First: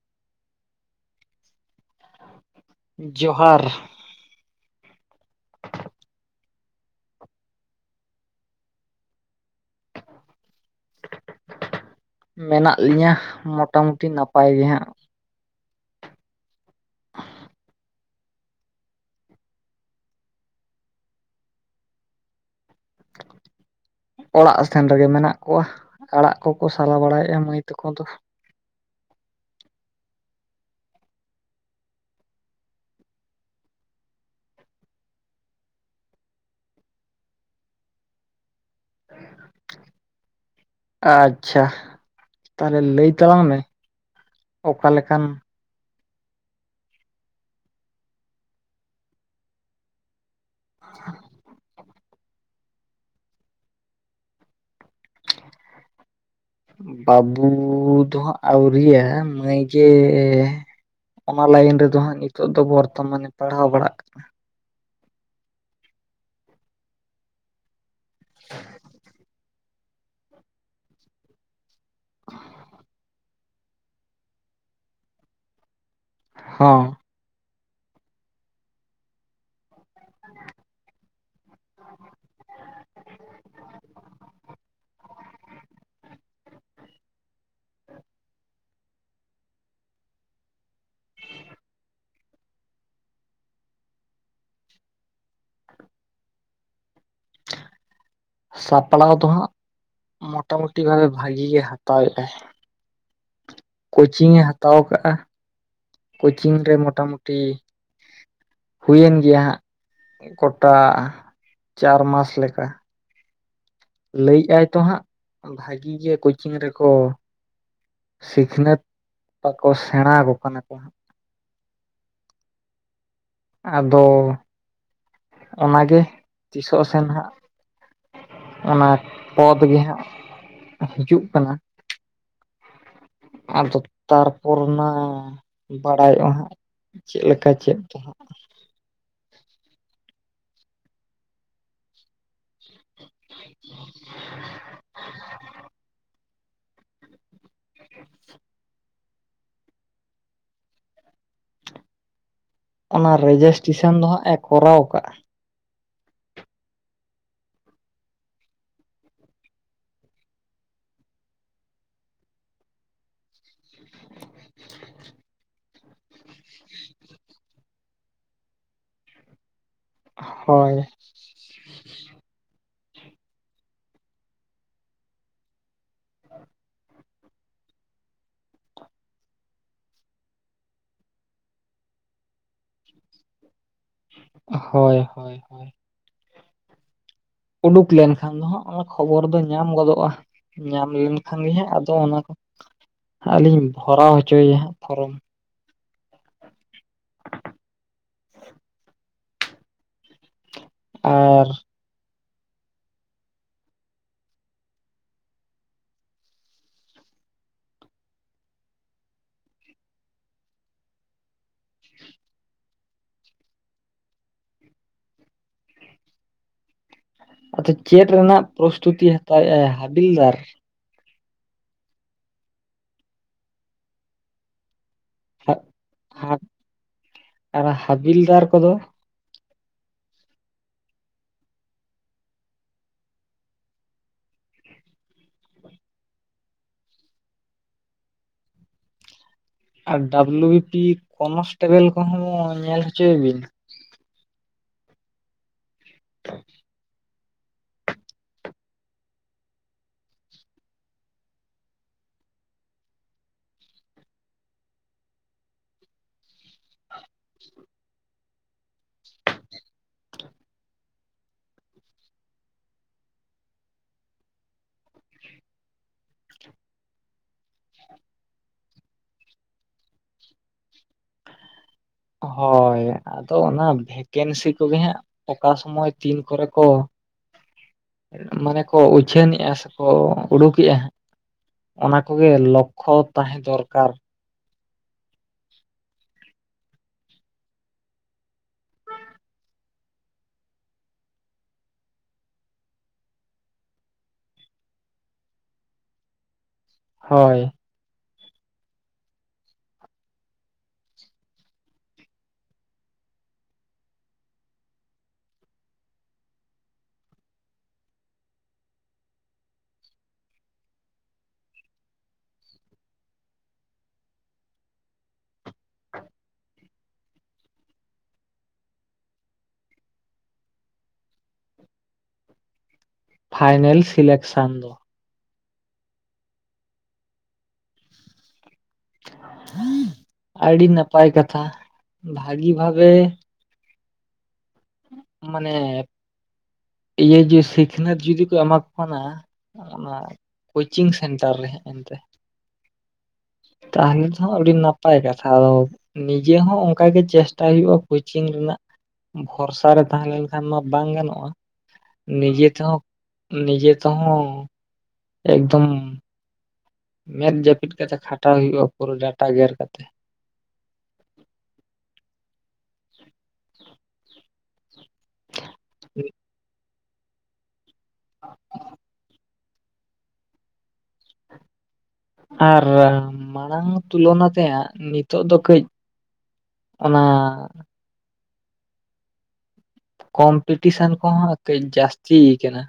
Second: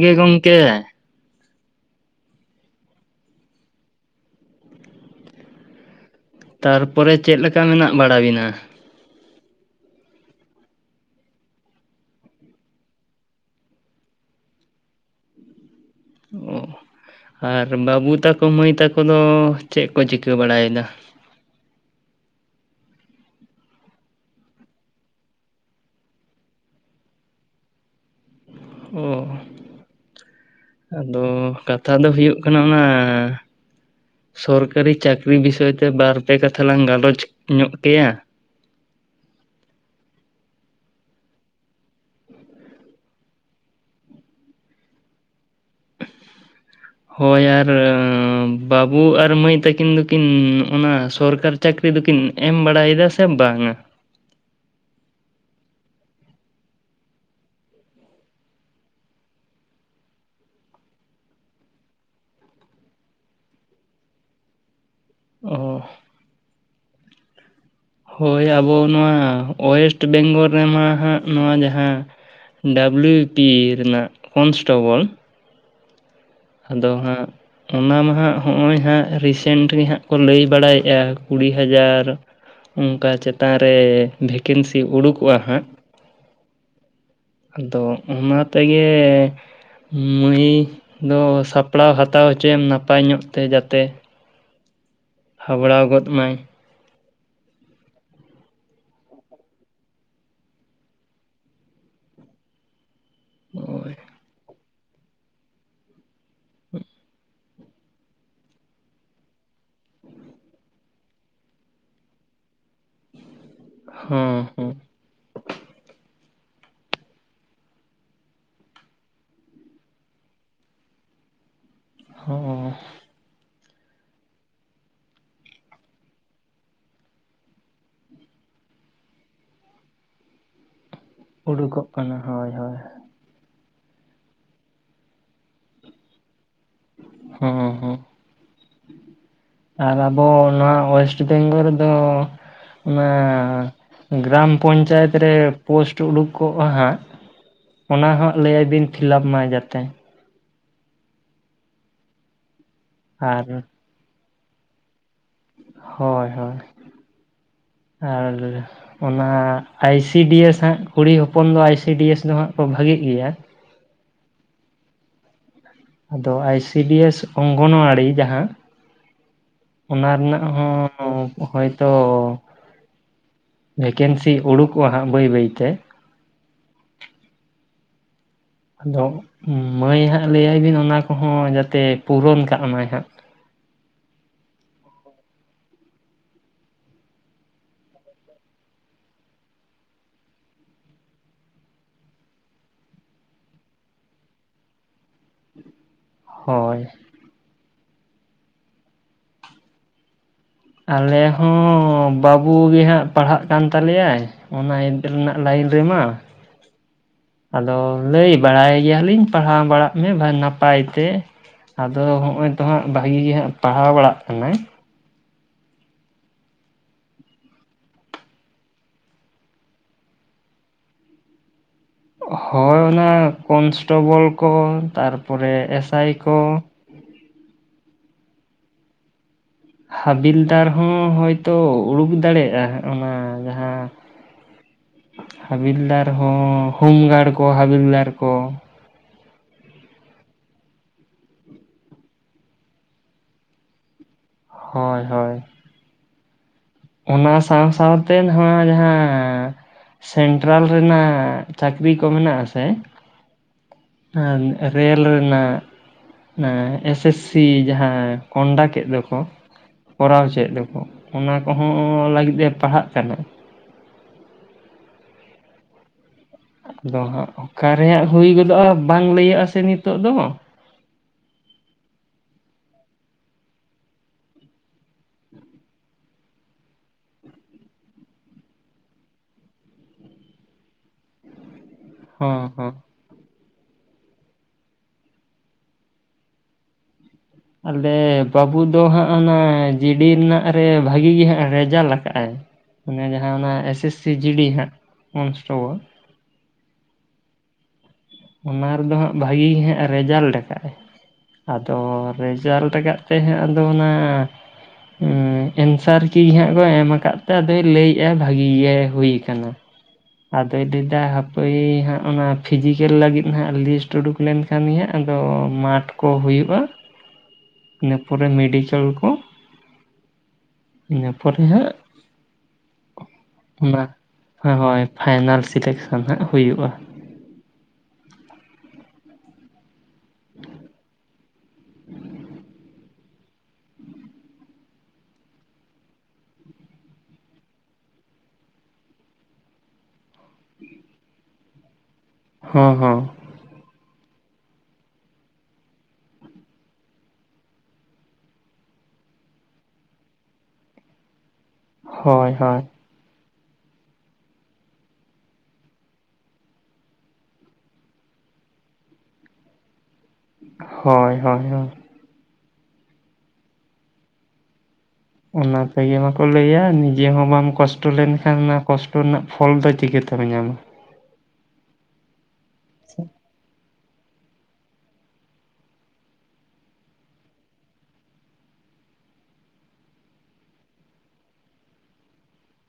ᱜᱮ ᱜᱚᱢᱠᱮ ᱡᱚᱦᱟᱨ ᱛᱟᱨᱯᱚᱨᱮ ᱪᱮᱫ ᱞᱮᱠᱟ ᱢᱮᱱᱟᱜ ᱵᱟᱲᱟ ᱵᱤᱱᱟ ᱢᱮᱱᱟᱜ ᱞᱤᱧᱟᱹ ᱢᱚᱴᱟᱢᱩᱴᱤ ᱱᱟᱯᱟᱭ ᱜᱮ ᱦᱟᱸᱜ ᱚ ᱟᱨ ᱵᱟᱹᱵᱩ ᱛᱟᱠᱚ ᱢᱟᱹᱭ ᱛᱟᱠᱚ ᱫᱚ ᱪᱮᱫ ᱠᱚ ᱪᱤᱠᱟᱹ ᱵᱟᱲᱟᱭᱮᱫᱟ ᱚᱲᱟᱜ ᱥᱮᱱ ᱨᱮᱜᱮ ᱢᱮᱱᱟᱜ ᱠᱚᱣᱟ ᱟᱲᱟᱜ ᱠᱚᱠᱚ ᱥᱟᱞᱟ ᱵᱟᱲᱟᱭᱮᱫᱼᱟ ᱢᱟᱹᱭ ᱛᱟᱠᱚ ᱫᱚ ᱚ ᱟᱫᱚ ᱠᱟᱛᱷᱟ ᱫᱚ ᱦᱩᱭᱩᱜ ᱠᱟᱱᱟ ᱚᱱᱟ ᱥᱚᱨᱠᱟᱨᱤ ᱪᱟᱹᱠᱨᱤ ᱵᱤᱥᱚᱭ ᱛᱮ ᱵᱟᱨᱯᱮ ᱠᱟᱛᱷᱟ ᱞᱟᱝ ᱜᱟᱞᱚᱪ ᱧᱚᱜ ᱠᱮᱭᱟ [inaudible] ᱟᱪᱪᱷᱟ ᱛᱟᱦᱚᱞᱮ ᱞᱟᱹᱭ ᱛᱟᱞᱟᱝ ᱢᱮ ᱚᱠᱟ ᱞᱮᱠᱟᱱ ᱦᱳᱭ ᱟᱨ ᱵᱟᱹᱵᱩ ᱟᱨ ᱢᱟᱹᱭ ᱛᱟᱹᱠᱤᱱ ᱫᱚᱠᱤᱱ ᱚᱱᱟ ᱥᱚᱨᱠᱟᱨ ᱪᱟᱹᱠᱨᱤ ᱫᱚᱠᱤᱱ ᱮᱢ ᱵᱟᱲᱟᱭᱮᱫᱟ ᱥᱮ ᱵᱟᱝᱟ ᱵᱟᱹᱵᱩ ᱫᱚ ᱦᱟᱜ ᱟᱣᱨᱤᱭᱮ ᱢᱟᱹᱭ ᱜᱮ ᱚᱱᱟ ᱞᱟᱭᱤᱱ ᱨᱮᱫᱚ ᱦᱟᱸᱜ ᱱᱤᱛᱚᱜ ᱫᱚ ᱵᱚᱨᱛᱚᱢᱟᱱᱮ ᱯᱟᱲᱦᱟᱣ ᱵᱟᱲᱟᱜ ᱠᱟᱱᱟ ᱚ ᱦᱳᱭ ᱟᱵᱚ ᱱᱚᱣᱟ ᱳᱭᱮᱥᱴ ᱵᱮᱝᱜᱚᱞ ᱨᱮᱢᱟ ᱦᱟᱸᱜ ᱱᱚᱣᱟ ᱡᱟᱦᱟᱸ ᱰᱟᱵᱞᱩ ᱵᱤ ᱯᱤ ᱨᱮᱱᱟᱜ ᱠᱚᱱᱥᱴᱮᱵᱚᱞ ᱦᱚᱸ ᱟᱫᱚ ᱦᱟᱸᱜ ᱚᱱᱟ ᱢᱟ ᱦᱟᱸᱜ ᱦᱚᱸᱜᱼᱚᱭ ᱦᱟᱸᱜ ᱨᱤᱥᱮᱱᱴ ᱜᱮ ᱦᱟᱸᱜ ᱠᱚ ᱞᱟᱹᱭ ᱵᱟᱲᱟᱭᱮᱜᱼᱟ ᱠᱩᱲᱤ ᱦᱟᱡᱟᱨ ᱚᱱᱠᱟ ᱪᱮᱛᱟᱱ ᱨᱮ ᱵᱷᱮᱠᱮᱱᱥᱤ ᱩᱰᱩᱠᱚᱜᱼᱟ ᱦᱟᱸᱜ ᱟᱫᱚ ᱚᱱᱟ ᱛᱮᱜᱮ ᱢᱟᱹᱭ ᱫᱚ ᱥᱟᱯᱲᱟᱣ ᱦᱟᱛᱟᱣ ᱦᱚᱪᱚᱭᱮᱢ ᱱᱟᱯᱟᱭ ᱧᱚᱜ ᱛᱮ ᱡᱟᱛᱮ ᱦᱟᱵᱲᱟᱣ ᱜᱚᱫ ᱢᱟᱭ ᱥᱟᱯᱲᱟᱣ ᱫᱚ ᱦᱟᱸᱜ ᱢᱚᱴᱟᱢᱩᱴᱤ ᱵᱷᱟᱹᱜᱤ ᱜᱮ ᱦᱟᱛᱟᱣ ᱮᱫᱟᱭ ᱦᱳᱭ ᱠᱳᱪᱤᱝ ᱮ ᱦᱟᱛᱟᱣ ᱟᱠᱟᱫᱼᱟ ᱠᱳᱪᱤᱝ ᱨᱮ ᱢᱚᱴᱟᱢᱩᱴᱤ ᱦᱩᱭᱮᱱ ᱜᱮᱭᱟ ᱦᱟᱸᱜ ᱠᱚᱴᱟ ᱪᱟᱨ ᱢᱟᱥ ᱞᱮᱠᱟ ᱦᱚᱸ ᱞᱟᱹᱭᱮᱫ ᱟᱭ ᱦᱚᱸ ᱛᱚ ᱦᱟᱸᱜ ᱵᱷᱟᱜᱤ ᱜᱮ ᱠᱳᱪᱤᱝ ᱨᱮᱠᱚ ᱥᱤᱠᱷᱱᱟᱹᱛ ᱟᱠᱚ ᱥᱮᱬᱟ ᱟᱠᱚ ᱠᱟᱱᱟ ᱠᱚ ᱦᱟᱸᱜ ᱦᱚᱸ ᱟᱫᱚ ᱚᱱᱟᱜᱮ ᱛᱤᱥᱚᱜ ᱥᱮᱱ ᱦᱟᱸᱜ ᱚᱱᱟ ᱯᱚᱫᱽ ᱜᱮ ᱦᱟᱸᱜ ᱦᱤᱡᱩᱜ ᱠᱟᱱᱟ ᱩᱰᱩᱠᱚᱜ ᱠᱟᱱᱟ ᱦᱳᱭ ᱦᱳᱭ ᱟᱫᱚ ᱛᱟᱨᱯᱚᱨ ᱚᱱᱟ ᱵᱟᱲᱟᱭᱚᱜᱼᱟ ᱦᱟᱸᱜ ᱪᱮᱫ ᱞᱮᱠᱟ ᱦᱮᱸ ᱪᱮᱫ ᱦᱮᱸ ᱫᱚ ᱦᱟᱸᱜ ᱟᱨ ᱟᱵᱚ ᱱᱚᱣᱟ ᱳᱭᱮᱥᱰ ᱵᱮᱝᱜᱚᱞ ᱨᱮᱫᱚ ᱚᱱᱟ ᱜᱨᱟᱢ ᱯᱚᱧᱪᱟᱭᱮᱛ ᱨᱮ ᱯᱳᱥᱴ ᱩᱰᱩᱠ ᱠᱚᱜᱼᱟ ᱦᱟᱸᱜ ᱚᱱᱟ ᱦᱚᱸ ᱞᱟᱹᱭ ᱟᱭᱵᱤᱱ ᱯᱷᱤᱞᱟᱯ ᱢᱟ ᱡᱟᱛᱮ ᱚᱱᱟ ᱟᱨ ᱨᱮᱡᱤᱥᱴᱨᱮᱥᱚᱱ ᱫᱚ ᱦᱟᱸᱜ ᱮ ᱠᱚᱨᱟᱣ ᱟᱠᱟᱫᱼᱟ ᱦᱳᱭ ᱦᱳᱭ ᱟᱨ ᱚᱱᱟ ᱟᱭ ᱥᱤᱰᱤᱭᱮᱥ ᱦᱟᱸᱜ ᱠᱩᱲᱤ ᱦᱚᱯᱚᱱ ᱫᱚ ᱟᱭ ᱥᱤᱰᱤᱭᱮᱥ ᱫᱚ ᱦᱟᱸᱜ ᱠᱚ ᱵᱷᱟᱹᱜᱤᱜ ᱜᱮᱭᱟ ᱟᱫᱚ ᱟᱭ ᱥᱤ ᱵᱤ ᱮᱥ ᱚᱝᱜᱚᱱᱣᱟᱲᱤ ᱡᱟᱦᱟᱸ ᱚᱱᱟ ᱨᱮᱱᱟᱜ ᱦᱳᱭ ᱦᱚᱸ ᱦᱳᱭᱛᱚ ᱵᱷᱮᱠᱮᱱᱥᱤ ᱩᱰᱩᱠᱚᱜᱼᱟ ᱦᱟᱸᱜ ᱵᱟᱹᱭ ᱵᱟᱹᱭ ᱛᱮ ᱟᱫᱚ ᱢᱟᱹᱭ ᱦᱟᱸᱜ ᱞᱟᱹᱭᱟᱭ ᱵᱤᱱ ᱚᱱᱟ ᱠᱚ ᱦᱚᱸ ᱡᱟᱛᱮ ᱯᱩᱨᱚᱱ ᱠᱟᱜ ᱢᱟᱭ ᱦᱟᱸᱜ ᱦᱳᱭ ᱦᱳᱭ ᱦᱳᱭ ᱩᱰᱩᱠ ᱞᱮᱱᱠᱷᱟᱱ ᱫᱚ ᱦᱟᱸᱜ ᱚᱱᱟ ᱠᱷᱚᱵᱚᱨ ᱫᱚ ᱧᱟᱢ ᱜᱚᱫᱚᱜᱼᱟ ᱧᱟᱢ ᱞᱮᱱᱠᱷᱟᱱ ᱜᱮ ᱦᱟᱸᱜ ᱟᱫᱚ ᱚᱱᱟ ᱠᱚ ᱟᱹᱞᱤᱧ ᱵᱷᱚᱨᱟᱣ ᱦᱚᱪᱚᱭᱮᱭᱟ ᱦᱟᱸᱜ ᱯᱷᱚᱨᱚᱢ ᱦᱳᱭ ᱟᱞᱮ ᱟᱨ ᱦᱚᱸ ᱵᱟᱹᱵᱩ ᱜᱮ ᱦᱟᱸᱜ ᱯᱟᱲᱦᱟᱜ ᱠᱟᱱ ᱛᱟᱞᱮᱭᱟᱭ ᱚᱱᱟ ᱨᱮᱱᱟᱜ ᱞᱟᱹᱭᱤᱱ ᱨᱮᱢᱟ ᱟᱫᱚ ᱞᱟᱹᱭ ᱵᱟᱲᱟᱭ ᱜᱮᱭᱟ ᱞᱤᱧ ᱯᱟᱲᱦᱟᱣ ᱵᱟᱲᱟᱜ ᱢᱮ ᱱᱟᱯᱟᱭ ᱛᱮ ᱟᱫᱚ ᱱᱚᱜᱼᱚᱭ ᱛᱚ ᱦᱟᱸᱜ ᱵᱷᱟᱹᱜᱤ ᱜᱮ ᱦᱟᱸᱜ ᱯᱟᱲᱦᱟᱣ ᱵᱟᱲᱟᱜ ᱠᱟᱱᱟᱭ ᱟᱫᱚ ᱪᱮᱫ ᱨᱮᱱᱟᱜ ᱯᱨᱚᱥᱛᱩᱛᱤ ᱦᱟᱛᱟᱣᱮᱫ ᱟᱭ ᱦᱟᱵᱤᱞᱫᱟᱨ? ᱦᱳᱭ ᱚᱱᱟ ᱠᱚᱱᱥᱴᱮᱵᱚᱞ ᱠᱚ ᱛᱟᱨᱯᱚᱨᱮ ᱦᱟ- ᱮᱥᱟᱭ ᱠᱚ ᱦᱟ- ᱟᱨ ᱦᱟᱹᱵᱤᱞᱫᱟᱨ ᱠᱚᱫᱚ ᱦᱟᱵᱤᱞᱫᱟᱨ ᱦᱚᱸ ᱦᱳᱭᱛᱚ ᱩᱰᱩᱠ ᱫᱟᱲᱮᱭᱟᱜᱼᱟ ᱚᱱᱟ ᱡᱟᱦᱟᱸ ᱦᱟᱵᱤᱞᱫᱟᱨ ᱦᱚᱸ ᱦᱳᱢ ᱜᱟᱨᱰ ᱠᱚ ᱦᱟᱵᱤᱞᱫᱟᱨ ᱠᱚ ᱟᱨ ᱰᱟᱵᱽᱞᱩ ᱵᱤᱯᱤ ᱠᱚᱱᱥᱴᱮᱵᱮᱞ ᱠᱚᱦᱚᱸ ᱧᱮᱞ ᱦᱚᱪᱚᱭᱮ ᱵᱤᱱ ᱦᱳᱭ ᱦᱳᱭ [inaudible] ᱚᱱᱟ ᱥᱟᱶ ᱥᱟᱶᱛᱮ ᱱᱚᱣᱟ ᱡᱟᱦᱟᱸ ᱥᱮᱱᱴᱨᱟᱞ ᱨᱮᱱᱟᱜ ᱪᱟᱹᱠᱨᱤ ᱠᱚ ᱢᱮᱱᱟᱜ ᱟᱥᱮ ᱨᱮᱞ ᱨᱮᱱᱟᱜ ᱮᱥ ᱮᱥ ᱥᱤ ᱡᱟᱦᱟᱸ ᱠᱚᱱᱰᱟᱠᱴ ᱮ ᱫᱚᱠᱚ ᱠᱚᱨᱟᱣ ᱪᱮᱫ ᱫᱚᱠᱚ ᱚᱱᱟ ᱠᱚᱦᱚᱸ ᱞᱟᱹᱜᱤᱫ ᱮ ᱯᱟᱲᱦᱟᱜ ᱠᱟᱱᱟ ᱟᱫᱚ ᱦᱟᱸᱜ ᱚᱠᱟ ᱨᱮ ᱦᱩᱭ ᱜᱚᱫᱚᱜᱼᱟ ᱵᱟᱝ ᱞᱟᱹᱭᱩᱜᱼᱟ ᱥᱮ ᱱᱤᱛᱳᱜ ᱫᱚ ᱦᱳᱭ ᱟᱫᱚ ᱚᱱᱟ ᱵᱷᱮᱠᱮᱱᱥᱤ ᱠᱚᱜᱮ ᱦᱟᱸᱜ ᱚᱠᱟ ᱥᱚᱢᱚᱭ ᱛᱤᱱ ᱠᱚᱨᱮ ᱠᱚ ᱢᱟᱱᱮ ᱠᱚ ᱩᱪᱷᱟᱹᱱᱮᱜᱼᱟ ᱥᱮ ᱠᱚ ᱩᱰᱩᱠᱮᱜᱼᱟ ᱚᱱᱟ ᱠᱚ ᱜᱮ ᱦᱚᱸ ᱞᱚᱠᱠᱷᱚ ᱛᱟᱦᱮᱸ ᱫᱚᱨᱠᱟᱨ ᱟᱞᱮ ᱵᱟᱹᱵᱩ ᱫᱚ ᱦᱟᱸᱜ ᱚᱱᱟ ᱡᱤᱰᱤ ᱨᱮᱱᱟᱜ ᱨᱮ ᱵᱷᱟᱹᱜᱤ ᱜᱮ ᱦᱟᱸᱜ ᱨᱮᱡᱟᱞ ᱟᱠᱟᱜᱼᱟᱭ ᱚᱱᱮ ᱡᱟᱦᱟᱸ ᱚᱱᱟ S S C G D ᱦᱟᱸᱜ ᱠᱚᱱᱥᱴᱮᱵᱚᱞ ᱦᱳᱭ ᱚᱱᱟ ᱨᱮᱫᱚ ᱦᱟᱸᱜ ᱵᱷᱟᱹᱜᱤ ᱜᱮ ᱦᱟᱸᱜ ᱨᱮᱡᱟᱞᱴ ᱟᱠᱟᱫ ᱟᱭ ᱟᱫᱚ ᱨᱮᱡᱟᱞᱴ ᱠᱟᱫ ᱛᱮ ᱦᱟᱸᱜ ᱟᱫᱚ ᱚᱱᱟ ᱮᱱᱥᱟᱨ ᱠᱤ ᱦᱟᱜ ᱠᱚ ᱮᱢ ᱟᱠᱟᱫ ᱛᱮ ᱟᱫᱚᱭ ᱞᱟᱹᱭᱮᱫᱼᱟ ᱵᱷᱟᱹᱜᱤ ᱜᱮ ᱦᱩᱭ ᱟᱠᱟᱱᱟ᱾ ᱟᱫᱚᱭ ᱞᱟᱹᱭ ᱮᱟ ᱦᱟᱯᱟᱹᱭ ᱦᱟᱸᱜ ᱚᱱᱟ ᱯᱷᱤᱡᱤᱠᱮᱞ ᱞᱟᱹᱜᱤᱫ ᱦᱟᱸᱜ ᱞᱤᱥᱴ ᱩᱰᱩᱠ ᱞᱮᱱ ᱠᱟᱹᱢᱤᱭᱟ ᱟᱫᱚ ᱢᱟᱴᱷ ᱠᱚ ᱦᱩᱭᱩᱜᱼᱟ ᱤᱱᱟᱹ ᱯᱚᱨᱮ ᱢᱮᱰᱠᱮᱞ ᱠᱚ ᱤᱱᱟᱹ ᱯᱚᱨᱮ ᱦᱟᱜ ᱚᱱᱟ ᱯᱷᱟᱭᱱᱮᱞ ᱥᱤᱞᱮᱠᱥᱟᱱ ᱫᱚ ᱦᱳᱭ ᱯᱷᱟᱭᱱᱟᱞ ᱥᱤᱞᱮᱠᱥᱮᱱ ᱦᱟᱸᱜ ᱦᱩᱭᱩᱜᱼᱟ ᱟᱹᱰᱤ ᱱᱟᱯᱟᱭ ᱠᱟᱛᱷᱟ ᱵᱷᱟᱹᱜᱤ ᱵᱷᱟᱵᱮ ᱢᱟᱱᱮ ᱤᱭᱟᱹ ᱡᱮ ᱥᱤᱠᱷᱱᱟᱹᱛ ᱡᱩᱫᱤ ᱠᱚ ᱮᱢᱟ ᱠᱚ ᱠᱟᱱᱟ ᱚᱱᱟ ᱠᱳᱪᱤᱝ ᱥᱮᱱᱴᱟᱨ ᱨᱮ ᱮᱱᱛᱮ ᱦᱮᱸ ᱦᱮᱸ ᱛᱟᱦᱚᱞᱮ ᱫᱚ ᱟᱹᱰᱤ ᱱᱟᱯᱟᱭ ᱠᱟᱛᱷᱟ ᱟᱫᱚ ᱱᱤᱡᱮ ᱦᱚᱸ ᱚᱱᱠᱟ ᱜᱮ ᱪᱮᱥᱴᱟᱭ ᱦᱩᱭᱩᱜᱭᱼᱟ ᱠᱳᱪᱤᱝ ᱨᱮᱱᱟᱜ ᱵᱷᱚᱨᱥᱟ ᱨᱮ ᱛᱟᱦᱮᱸ ᱞᱮᱱᱠᱷᱟᱱ ᱢᱟ ᱵᱟᱝ ᱜᱟᱱᱚᱜᱼᱟ ᱦᱳᱭ ᱱᱤᱡᱮ ᱦᱳᱭ ᱛᱮᱦᱚᱸ ᱱᱤᱡᱮ ᱛᱮ ᱦᱚᱸ ᱮᱠᱫᱚᱢ ᱢᱮᱫ ᱡᱟᱹᱯᱤᱫ ᱠᱟᱛᱮᱜ ᱠᱷᱟᱴᱟᱣ ᱦᱩᱭᱩᱜᱼᱟ ᱯᱩᱨᱟᱹ ᱰᱟᱴᱟ ᱜᱮᱨ ᱠᱟᱛᱮ ᱦᱚᱭ ᱦᱚᱭ ᱦᱚᱭ [inaudible] ᱚᱱᱟ ᱛᱮᱜᱮ ᱵᱟᱠᱚ ᱞᱟᱹᱭᱟ ᱱᱤᱡᱮ ᱦᱚᱸ ᱵᱟᱢ ᱠᱚᱥᱴᱚ ᱞᱮᱱᱠᱷᱟᱱ ᱚᱱᱟ ᱠᱚᱥᱴᱚ ᱨᱮᱱᱟᱜ ᱯᱷᱚᱞ ᱫᱚ ᱪᱤᱠᱟᱹᱛᱮᱢ ᱧᱟᱢᱟ᱾ ᱟᱨ ᱢᱟᱲᱟᱝ ᱛᱩᱞᱚᱱᱟ ᱛᱮᱭᱟᱜ ᱱᱤᱛᱚᱜ ᱫᱚ ᱠᱟᱹᱡ ᱚᱱᱟ, ᱠᱚᱢᱯᱤᱴᱤᱥᱮᱱ ᱠᱚᱦᱚᱸ ᱠᱟᱹᱡ ᱡᱟᱹᱥᱛᱤ ᱟᱠᱟᱱᱟ᱾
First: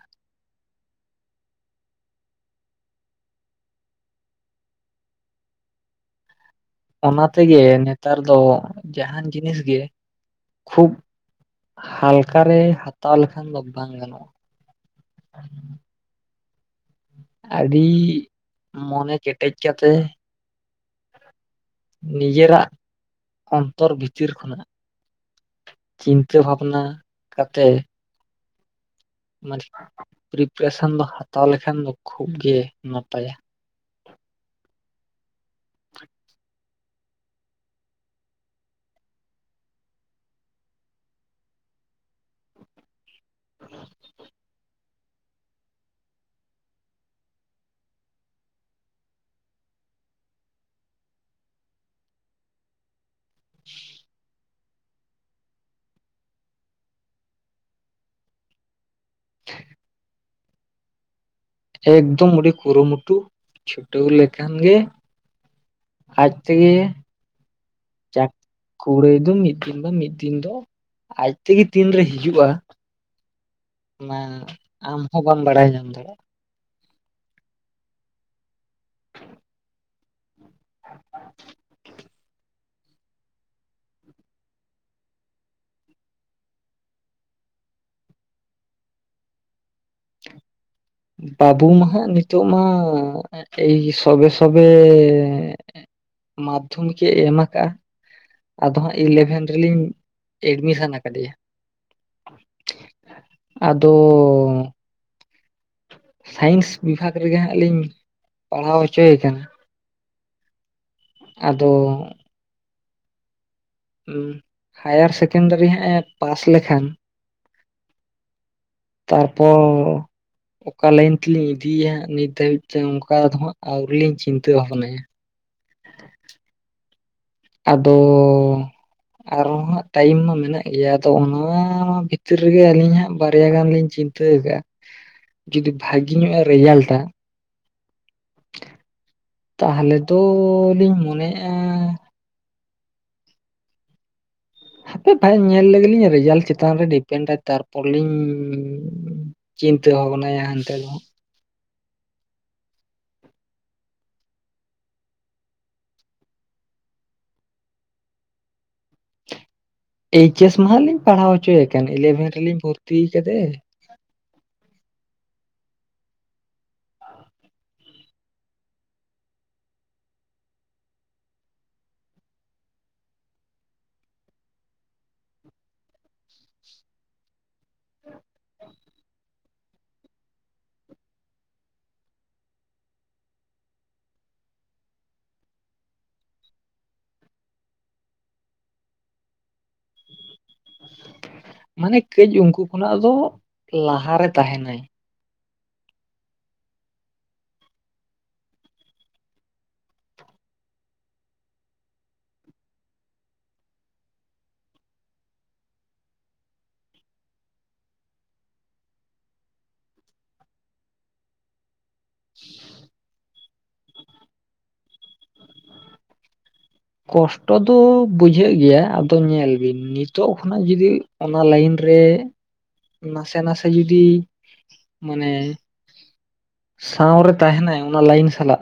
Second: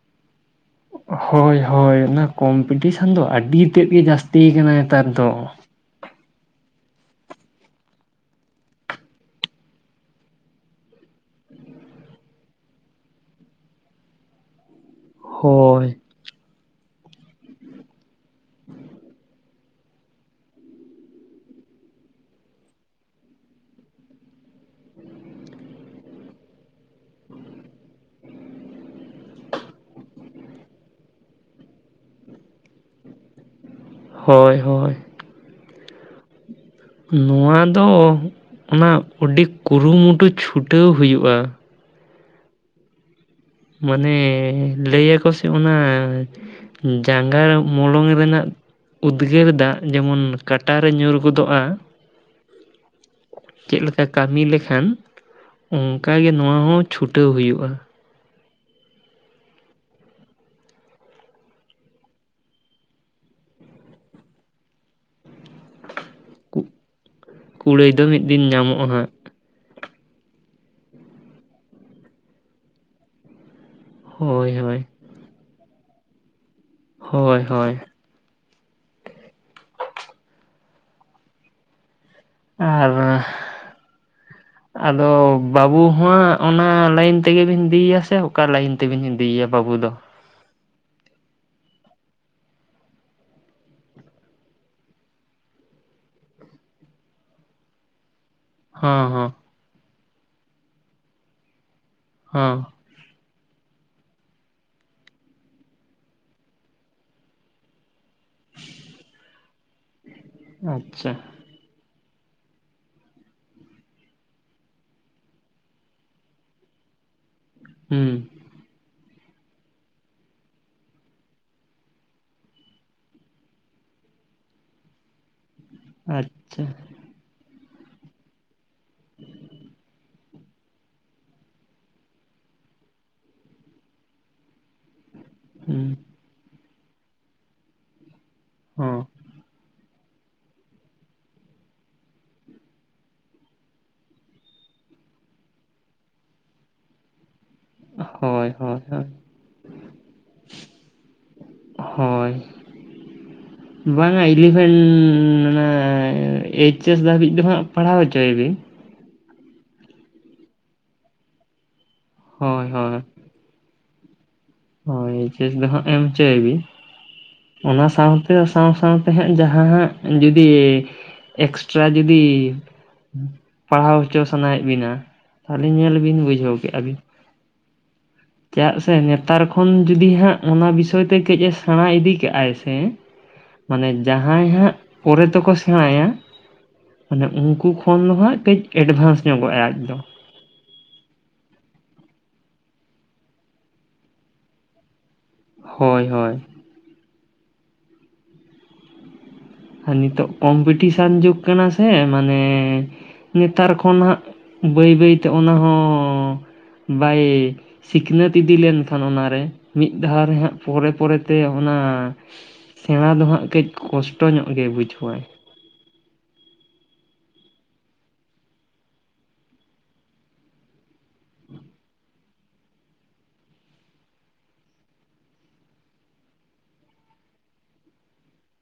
ᱦᱚᱭ ᱦᱚᱭ ᱚᱱᱟ ᱠᱚᱢᱯᱤᱴᱤᱥᱮᱱ ᱫᱚ ᱟᱹᱰᱤ ᱛᱮᱫ ᱜᱮ ᱡᱟᱹᱥᱛᱤ ᱟᱠᱟᱱᱟ ᱱᱮᱛᱟᱨ ᱫᱚ ᱚᱱᱟ ᱛᱮᱜᱮ ᱱᱮᱛᱟᱨ ᱫᱚ ᱡᱟᱦᱟᱸᱱ ᱡᱤᱱᱤᱥ ᱜᱮ ᱠᱷᱩᱵ ᱦᱟᱞᱠᱟᱨᱮ ᱦᱟᱛᱟᱣ ᱞᱮᱠᱷᱟᱱ ᱫᱚ ᱵᱟᱝ ᱜᱟᱱᱚᱜᱼᱟ ᱦᱚᱭ ᱟᱹᱰᱤ ᱢᱚᱱᱮ ᱠᱮᱴᱮᱡ ᱠᱟᱛᱮ ᱱᱤᱡᱮᱨᱟᱜ ᱚᱱᱛᱚᱨ ᱵᱷᱤᱛᱤᱨ ᱠᱷᱚᱱᱟᱜ ᱪᱤᱱᱛᱟᱹ ᱵᱷᱟᱵᱱᱟ ᱠᱟᱛᱮ ᱢᱟᱱᱤᱯᱟᱠᱚᱢ ᱯᱨᱤᱯᱟᱨᱮᱥᱮᱱ ᱫᱚ ᱦᱟᱛᱟᱣ ᱞᱮᱠᱷᱟᱱ ᱠᱷᱩᱵ ᱜᱮ ᱱᱟᱯᱟᱭᱟ᱾ ᱦᱳᱭ ᱦᱳᱭ ᱱᱚᱶᱟ ᱫᱚ ᱚᱜ ᱚᱱᱟ ᱟᱹᱰᱤ ᱠᱩᱨᱩᱢᱩᱴᱩ ᱪᱷᱩᱴᱟᱹᱣ ᱦᱩᱭᱩᱜᱼᱟ ᱢᱟᱱᱮᱻ ᱞᱟᱹᱭ ᱟᱠᱠᱚ ᱥᱮ ᱚᱱᱟ ᱡᱟᱸᱜᱟ ᱢᱚᱞᱚᱝ ᱨᱮᱱᱟᱜ ᱩᱫᱽᱜᱟᱹᱨ ᱫᱟᱜ ᱡᱮᱢᱚᱱ ᱠᱟᱴᱟᱨᱮ ᱧᱩᱨ ᱜᱚᱫᱚᱜᱼᱟ᱾ ᱪᱮᱫ ᱞᱮᱠᱟ ᱠᱟᱹᱢᱤ ᱞᱮᱠᱷᱟᱱ ᱚᱱᱠᱟᱜᱮ ᱱᱚᱣᱟ ᱦᱚᱸ ᱪᱷᱩᱴᱟᱹᱣ ᱦᱩᱭᱩᱜᱼᱟ᱾ ᱮᱠᱫᱚᱢ ᱟᱹᱰᱤ ᱠᱩᱨᱩᱢᱩᱴᱩ ᱪᱷᱩᱴᱟᱹᱣ ᱞᱮᱠᱷᱟᱱ ᱜᱮ ᱟᱡ ᱛᱮᱜᱮ ᱠᱩᱲᱟᱹᱭ ᱫᱚ ᱢᱤᱫ ᱪᱟᱠ ᱫᱤᱱ ᱧᱟᱢᱚᱜᱼᱟ ᱦᱟᱸᱜ ᱠᱩᱲᱟᱹᱭ ᱫᱚ ᱢᱤᱫ ᱛᱤᱦᱤᱱ ᱫᱚ ᱢᱤᱫ ᱫᱤᱱ ᱫᱚ ᱟᱡ ᱛᱮᱜᱮ ᱛᱤᱱᱨᱮ ᱦᱤᱡᱩᱜᱼᱟ ᱚᱱᱟ ᱦᱳᱭ ᱦᱳᱭ ᱟᱢ ᱦᱚᱸ ᱵᱟᱢ ᱵᱟᱲᱟᱭ ᱧᱟᱢ ᱫᱟᱲᱮᱭᱟᱜᱼᱟ᱾ ᱦᱳᱭ ᱦᱳᱭ [inaudible] ᱟᱨᱻ ᱟᱫᱚ ᱵᱟᱹᱵᱩ ᱦᱚᱸ ᱟᱜ ᱚᱱᱟ ᱞᱟᱹᱭᱤᱱ ᱛᱮᱜᱮ ᱵᱤᱱ ᱤᱫᱤᱭᱭᱟ ᱥᱮ ᱚᱠᱟ ᱞᱟᱹᱭᱤᱱ ᱛᱮᱵᱤᱱ ᱤᱫᱤᱭᱭᱟ ᱵᱟᱹᱵᱩ ᱫᱚ? ᱵᱟᱹᱵᱩ ᱢᱟ ᱦᱟᱸᱜ ᱱᱤᱛᱚᱜ ᱢᱟ ᱮᱭ ᱥᱚᱵᱮᱻᱥᱚᱵᱮ ᱢᱟᱫᱽᱫᱷᱚᱢᱤᱠ ᱮ ᱮᱢ ᱟᱠᱟᱜᱼᱟ ᱟᱫᱚ ᱦᱟᱸᱜ ᱦᱚᱸ ᱦᱚᱸ ᱤᱞᱮᱵᱷᱮᱱ ᱨᱮᱞᱤᱧ ᱮᱰᱢᱤᱥᱮᱱ ᱠᱟᱫᱮᱭᱟ᱾ ᱦᱚᱸ ᱟᱫᱚᱻ ᱥᱟᱭᱮᱱᱥ ᱵᱤᱵᱷᱟᱜᱽ ᱨᱮᱜᱮ ᱦᱟᱸᱜ ᱞᱤᱧ ᱯᱟᱲᱦᱟᱣ ᱦᱚᱪᱚᱭᱮ ᱠᱟᱱᱟ ᱟᱪᱪᱷᱟ ᱟᱫᱚ ᱦᱟᱭᱟᱨ ᱥᱮᱠᱮᱱᱰᱟᱨᱤ ᱦᱟᱸᱜ ᱮ ᱯᱟᱥ ᱞᱮᱠᱷᱟᱱ ᱦᱩᱸ ᱛᱟᱨ ᱯᱚᱨ ᱚᱠᱟ ᱞᱟᱭᱤᱱ ᱛᱮᱞᱤᱧ ᱤᱫᱤᱭᱭᱟ ᱱᱤᱛ ᱫᱷᱟᱹᱵᱤᱡ ᱛᱮ ᱚᱱᱠᱟ ᱫᱚ ᱦᱟᱸᱜ ᱟᱹᱣᱨᱤ ᱞᱤᱧ ᱪᱤᱱᱛᱟᱹ ᱵᱷᱟᱵᱽᱱᱟᱭᱟ‌ ᱟᱪᱪᱷᱟ ᱟᱫᱚᱻ ᱟᱨᱚ ᱦᱚᱸ ᱦᱟᱸᱜ ᱴᱟᱭᱤᱢ ᱢᱟ ᱢᱮᱱᱟᱜ ᱜᱮᱭᱟ ᱟᱫᱚ ᱚᱱᱟ ᱵᱷᱤᱛᱨᱤ ᱨᱮᱜᱮ ᱟᱹᱞᱤᱧ ᱦᱟᱸᱜ ᱵᱟᱨᱭᱟ ᱜᱟᱱ ᱞᱤᱧ ᱪᱤᱱ ᱛᱟᱹ ᱜᱟᱜ [inaudible] ᱡᱩᱫᱤ ᱵᱷᱟᱜᱤ ᱧᱚᱜ ᱮ ᱨᱮᱡᱟᱞᱴᱟ ᱦᱚᱸ ᱛᱟᱦᱞᱮ ᱛᱚᱻ ᱞᱤᱧ ᱢᱚᱱᱮ ᱮᱜᱼᱟ ᱦᱟᱯᱮ [inaudible] ᱧᱮᱞ ᱞᱮᱜᱮᱞᱤᱧ ᱨᱮᱡᱟᱞ ᱪᱮᱛᱟᱱ ᱨᱮ ᱰᱤᱯᱮᱱᱰᱟᱭ ᱛᱟᱨ- ᱯᱚᱨ ᱞᱤᱧ ᱦᱳᱭ ᱦᱳᱭ ᱦᱳᱭ ᱪᱤᱱᱛᱟᱹ ᱵᱷᱟᱵᱱᱟᱭᱟ ᱦᱟᱱᱛᱮ ᱫᱚ ᱦᱳᱭ ᱵᱟᱝ-ᱟ ᱤᱞᱤᱵᱷᱮᱱ ᱚᱱᱟ ᱮᱭᱤᱪᱮᱥ ᱫᱷᱟᱹᱵᱤᱡ ᱫᱚ ᱦᱟᱸᱜ ᱯᱟᱲᱦᱟᱣ ᱦᱚᱪᱚᱭᱮᱵᱤᱱ ᱮᱭᱤᱪ ᱮᱥ ᱢᱟᱜ ᱞᱤᱧ ᱯᱟᱲᱦᱟᱣ ᱦᱚᱪᱚᱭ ᱠᱟᱱ ᱤᱞᱮᱵᱷᱮᱱ ᱨᱮᱞᱤᱧ ᱦᱳᱭ ᱦᱳᱭ ᱵᱷᱚᱨᱛᱤ ᱠᱟᱫᱮ ᱦᱳᱭ ᱮᱭᱤᱪ ᱮᱥ ᱫᱚ ᱦᱟᱜ ᱮᱢ ᱚᱪᱚᱭᱮᱵᱤᱱ ᱚᱱᱟ ᱥᱟᱶᱛᱮ ᱥᱟᱶ ᱥᱟᱶᱛᱮ ᱦᱟᱸᱜ ᱡᱟᱦᱟᱸ ᱦᱟᱸᱜ ᱡᱩᱫᱤ ᱮᱠᱥᱴᱨᱟ ᱡᱩᱫᱤ ᱯᱟᱲᱦᱟᱣ ᱦᱚᱪᱚ ᱥᱟᱱᱟᱭᱮᱫ ᱵᱤᱱᱟ ᱛᱟᱦᱚᱞᱮ ᱧᱮᱞ ᱵᱤᱱ ᱵᱩᱡᱷᱟᱹᱣ ᱠᱮᱜᱼᱟ ᱵᱤᱱ ᱪᱟᱜ ᱥᱮ ᱱᱮᱛᱟᱨ ᱚᱷᱚᱱ ᱡᱩᱫᱤ ᱦᱟᱸᱜ ᱚᱱᱟ ᱵᱤᱥᱚᱭ ᱛᱮ ᱠᱟᱹᱡ ᱮ ᱥᱮᱬᱟ ᱤᱫᱤ ᱠᱟᱜᱟᱭ ᱥᱮ ᱢᱟᱱᱮ ᱡᱟᱦᱟᱸᱭ ᱦᱟᱸᱜ ᱯᱚᱨᱮ ᱛᱮᱠᱚ ᱥᱮᱬᱟᱭᱟ, ᱢᱟᱱᱮ ᱩᱱᱠᱩ ᱠᱷᱚᱱ ᱫᱚ ᱦᱟᱸᱜ ᱠᱟᱹᱡ ᱮᱰᱵᱷᱟᱱᱥ ᱧᱚᱜᱚᱜᱼᱟᱭ ᱟᱡ ᱫᱚ᱾ ᱢᱟᱱᱮ ᱠᱟᱹᱡ ᱩᱱᱠᱩ ᱠᱷᱚᱱᱟᱜᱼᱫᱚ ᱞᱟᱦᱟ ᱨᱮ ᱛᱟᱦᱮᱸᱱᱟᱭ ᱦᱳᱭ ᱦᱳᱭ ᱟᱨ ᱱᱤᱛᱚᱜ ᱠᱚᱢᱯᱤᱴᱤᱥᱟᱱ ᱡᱩᱜᱽ ᱠᱟᱱᱟ ᱥᱮ ᱢᱟᱱᱮ ᱱᱮᱛᱟᱨ ᱠᱷᱚᱱ ᱦᱟᱸᱜ ᱵᱟᱹᱭ ᱵᱟᱹᱭ ᱛᱮ ᱚᱱᱟ ᱦᱚᱸ ᱵᱟᱭ ᱥᱤᱠᱷᱱᱟᱹᱛ ᱤᱫᱤ ᱞᱮᱱᱠᱷᱟᱱ ᱚᱱᱟᱨᱮ ᱢᱤᱫ ᱫᱷᱟᱣ ᱨᱮ ᱦᱟᱸᱜ ᱯᱚᱨᱮ ᱯᱚᱨᱮᱛᱮ ᱚᱱᱟ ᱥᱮᱬᱟ ᱫᱚ ᱦᱟᱸᱜ ᱠᱟᱹᱡ ᱠᱚᱥᱴᱚ ᱧᱚᱜ ᱜᱮ ᱵᱩᱡᱷᱟᱹᱣᱟᱭ ᱠᱚᱥᱴᱚ ᱫᱚ ᱵᱩᱡᱷᱟᱹᱜ ᱜᱮᱭᱟ ᱟᱫᱚ ᱧᱮᱞ ᱵᱤᱱ ᱱᱤᱛᱚᱜ ᱠᱷᱚᱱᱟᱜ ᱡᱩᱫᱤ ᱚᱱᱟ ᱞᱟᱭᱤᱱ ᱨᱮ ᱱᱟᱥᱮ ᱱᱟᱥᱮ ᱡᱩᱫᱤ ᱢᱟᱱᱮ ᱥᱟᱶᱨᱮ ᱛᱟᱦᱮᱱᱟᱭ ᱚᱱᱟ ᱞᱟᱭᱤᱱ ᱥᱟᱞᱟᱜ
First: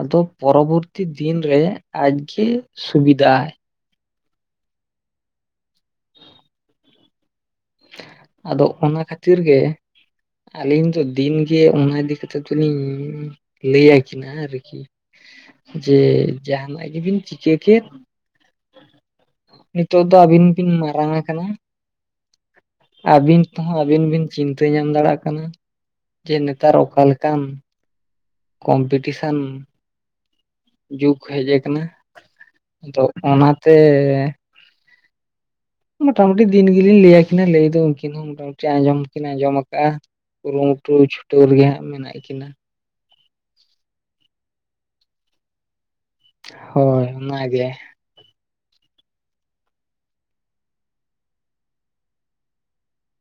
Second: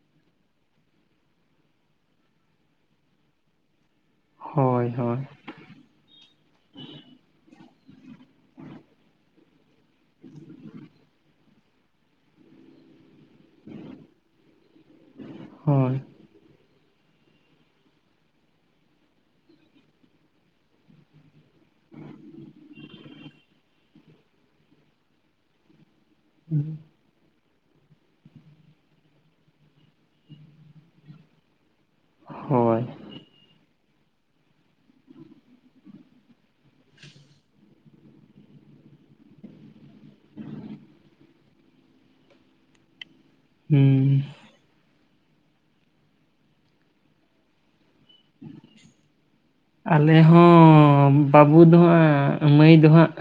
ᱟᱫᱚ ᱯᱚᱨᱚᱵᱚᱨᱛᱤ ᱫᱤᱱ ᱨᱮ ᱟᱡᱜᱮ ᱥᱩᱵᱤᱫᱟ ᱟᱭ ᱦᱳᱭ ᱦᱳᱭ ᱟᱫᱚ ᱚᱱᱟ ᱠᱷᱟᱹᱛᱤᱨ ᱜᱮ ᱟᱹᱞᱤᱧ ᱫᱚ ᱫᱤᱱᱜᱮ ᱚᱱᱟ ᱤᱫᱤ ᱠᱟᱛᱮᱜ ᱫᱚᱞᱤᱧ ᱞᱟᱹᱭ ᱟᱠᱤᱱᱟ ᱟᱨᱠᱤ ᱦᱳᱭ ᱡᱮ ᱡᱟᱦᱟᱸᱱᱟᱜ ᱜᱮᱵᱤᱱ ᱪᱤᱠᱟᱹ ᱠᱮᱫ ᱱᱤᱛᱚᱜ ᱫᱚ ᱟᱹᱵᱤᱱ ᱵᱤᱱ ᱢᱟᱨᱟᱝ ᱟᱠᱟᱱᱟ ᱟᱹᱵᱤᱱ ᱛᱮᱦᱚᱸ ᱟᱹᱵᱤᱱ ᱵᱤᱱ ᱪᱤᱱᱛᱟᱹ ᱧᱟᱢ ᱫᱟᱲᱮᱭᱟᱜ ᱠᱟᱱᱟ, ᱡᱮ ᱱᱮᱛᱟᱨ ᱚᱠᱟ ᱞᱮᱠᱟᱱ ᱠᱚᱢᱯᱤᱴᱤᱥᱟᱱ ᱡᱩᱜᱽ ᱦᱮᱡ ᱠᱟᱱᱟ ᱦᱳᱭ ᱟᱫᱚ ᱚᱱᱟᱛᱮ ᱢᱚᱴᱟᱢᱩᱴᱤ ᱫᱤᱱ ᱜᱮᱞᱤᱧ ᱞᱟᱹᱭ ᱟᱠᱤᱱᱟ ᱞᱟᱹᱭ ᱫᱚ ᱩᱱᱠᱤᱱ ᱦᱚᱸ ᱢᱚᱴᱟᱢᱩᱴᱤ ᱟᱸᱡᱚᱢ ᱠᱤᱱ ᱟᱸᱡᱚᱢ ᱠᱟᱜᱼᱟ ᱠᱩᱨᱩᱢᱩᱴᱩ ᱪᱷᱩᱴᱟᱹᱣ ᱨᱮᱜᱮ ᱦᱟᱸᱜ ᱢᱮᱱᱟᱜ ᱠᱤᱱᱟ ᱦᱩᱸ ᱦᱳᱭ ᱚᱱᱟᱜᱮ [inaudible] ᱟᱞᱮ ᱦᱚᱸ ᱵᱟᱹᱵᱩ ᱫᱚ ᱦᱟᱸᱜ ᱢᱟᱹᱭ ᱫᱚ ᱦᱟᱸᱜ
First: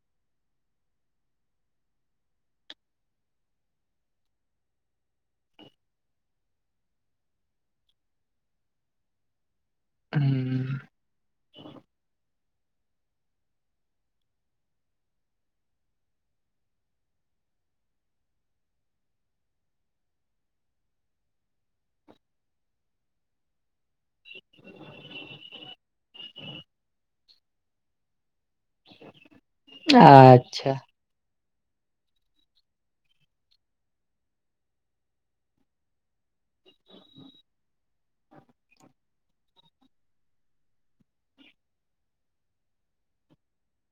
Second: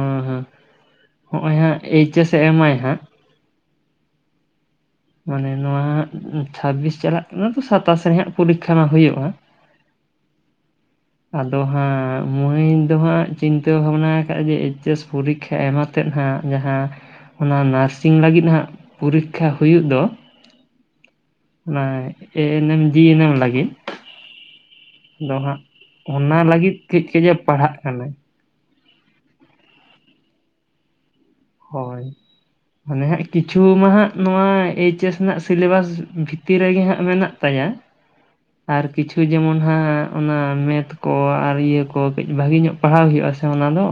[inaudible] ᱦᱚᱜᱼᱚᱭ ᱦᱟᱸᱜ ᱮᱭᱤᱪ ᱮᱥ ᱮᱢ ᱟᱭ ᱦᱟᱸᱜ ᱢᱟᱱᱮ ᱱᱚᱣᱟ ᱦᱟᱜ ᱪᱷᱟᱵᱤᱥ ᱪᱟᱞᱟᱜ ᱠᱟᱱᱟ ᱛᱚ ᱥᱟᱛᱟᱥ ᱨᱮ ᱦᱟᱸᱜ ᱯᱚᱨᱤᱠᱷᱟ ᱢᱟ ᱦᱳᱭᱳᱜᱼᱟ ᱦᱩᱸ ᱟᱫᱚ ᱦᱟᱸᱜ ᱢᱟᱹᱭ ᱫᱚ ᱦᱟᱸᱜ ᱪᱤᱱᱛᱟᱹ ᱵᱷᱟᱵᱱᱟ ᱠᱟᱜ-ᱟ ᱡᱮ, ᱮᱭᱤᱪ ᱮᱥ ᱯᱚᱨᱤ ᱠᱷᱟ‌ ᱟᱭᱢᱟ ᱛᱮᱜ ᱦᱟᱜ ᱦᱟᱸᱜ ᱡᱟᱦᱟᱸ, ᱚᱱᱟ ᱱᱟᱨᱥᱤᱝ ᱞᱟᱹᱜᱤᱫ ᱦᱟᱸᱜ ᱯᱚᱨᱤᱠᱷᱟ ᱦᱩᱭᱩᱜ ᱫᱚ ᱾ ᱚᱱᱟ ᱮ ᱮᱱᱮᱢ ᱡᱤ ᱮᱱᱮᱢ ᱞᱟᱹᱜᱤᱫ, [inaudible] ᱟᱫᱚ ᱦᱟᱸᱜ ᱚᱱᱟ ᱞᱟᱹᱜᱤᱫ ᱠᱟᱹᱡ ᱠᱟᱡᱮ ᱯᱟᱲᱦᱟᱜ ᱠᱟᱱᱟᱭ ᱟᱪᱪᱷᱟ ᱦᱳᱭ ᱢᱟᱱᱮ ᱦᱟᱸᱜ ᱠᱤᱪᱷᱩᱢᱟ ᱦᱟᱜ ᱱᱚᱣᱟ ᱮᱭᱤᱪ ᱮᱥ ᱨᱮᱱᱟᱜ ᱥᱤᱞᱮᱵᱟᱥ ᱵᱷᱤᱛᱤᱨ ᱨᱮᱜᱮ ᱦᱟᱸᱜ ᱢᱮᱱᱟᱜ ᱛᱟᱭᱟ ᱟᱨ ᱠᱤᱪᱷᱩ ᱡᱮᱢᱚᱱ ᱦᱟᱸᱜ ᱚᱱᱟ ᱢᱮᱛ ᱠᱚ ᱟᱨ ᱤᱭᱟᱹ ᱠᱚ ᱠᱟᱹᱡ ᱵᱷᱟᱜᱮ ᱧᱚᱜ ᱯᱟᱲᱦᱟᱣ ᱦᱩᱭᱩᱜᱼᱟ ᱥᱮ ᱚᱱᱟ ᱫᱚ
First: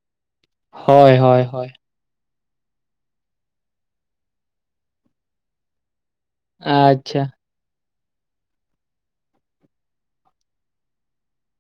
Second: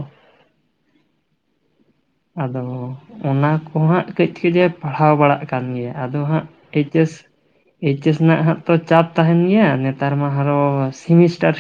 ᱦᱳᱭ ᱦᱳᱭ ᱦᱳᱭ, ᱟᱫᱚ ᱚᱱᱟ ᱠᱚᱦᱟᱸᱜ ᱠᱟᱹᱡ ᱠᱟᱹᱡ ᱮ ᱯᱟᱲᱦᱟᱣ ᱵᱟᱲᱟᱜ ᱠᱟᱱ ᱜᱮᱭᱟ, ᱟᱫᱚ ᱦᱟᱸᱜ ᱴᱤᱪᱟᱹᱥ ᱟᱪᱪᱷᱟ ᱮᱭᱤᱪ ᱮᱥ ᱨᱮᱱᱟᱜ ᱦᱟᱸᱜ ᱛᱚ ᱪᱟᱯ ᱛᱟᱦᱮᱱ ᱜᱮᱭᱟ, ᱱᱮᱛᱟᱨ ᱢᱟ ᱟᱨᱦᱚᱸ ᱥᱮᱢᱤᱥᱴᱟᱨ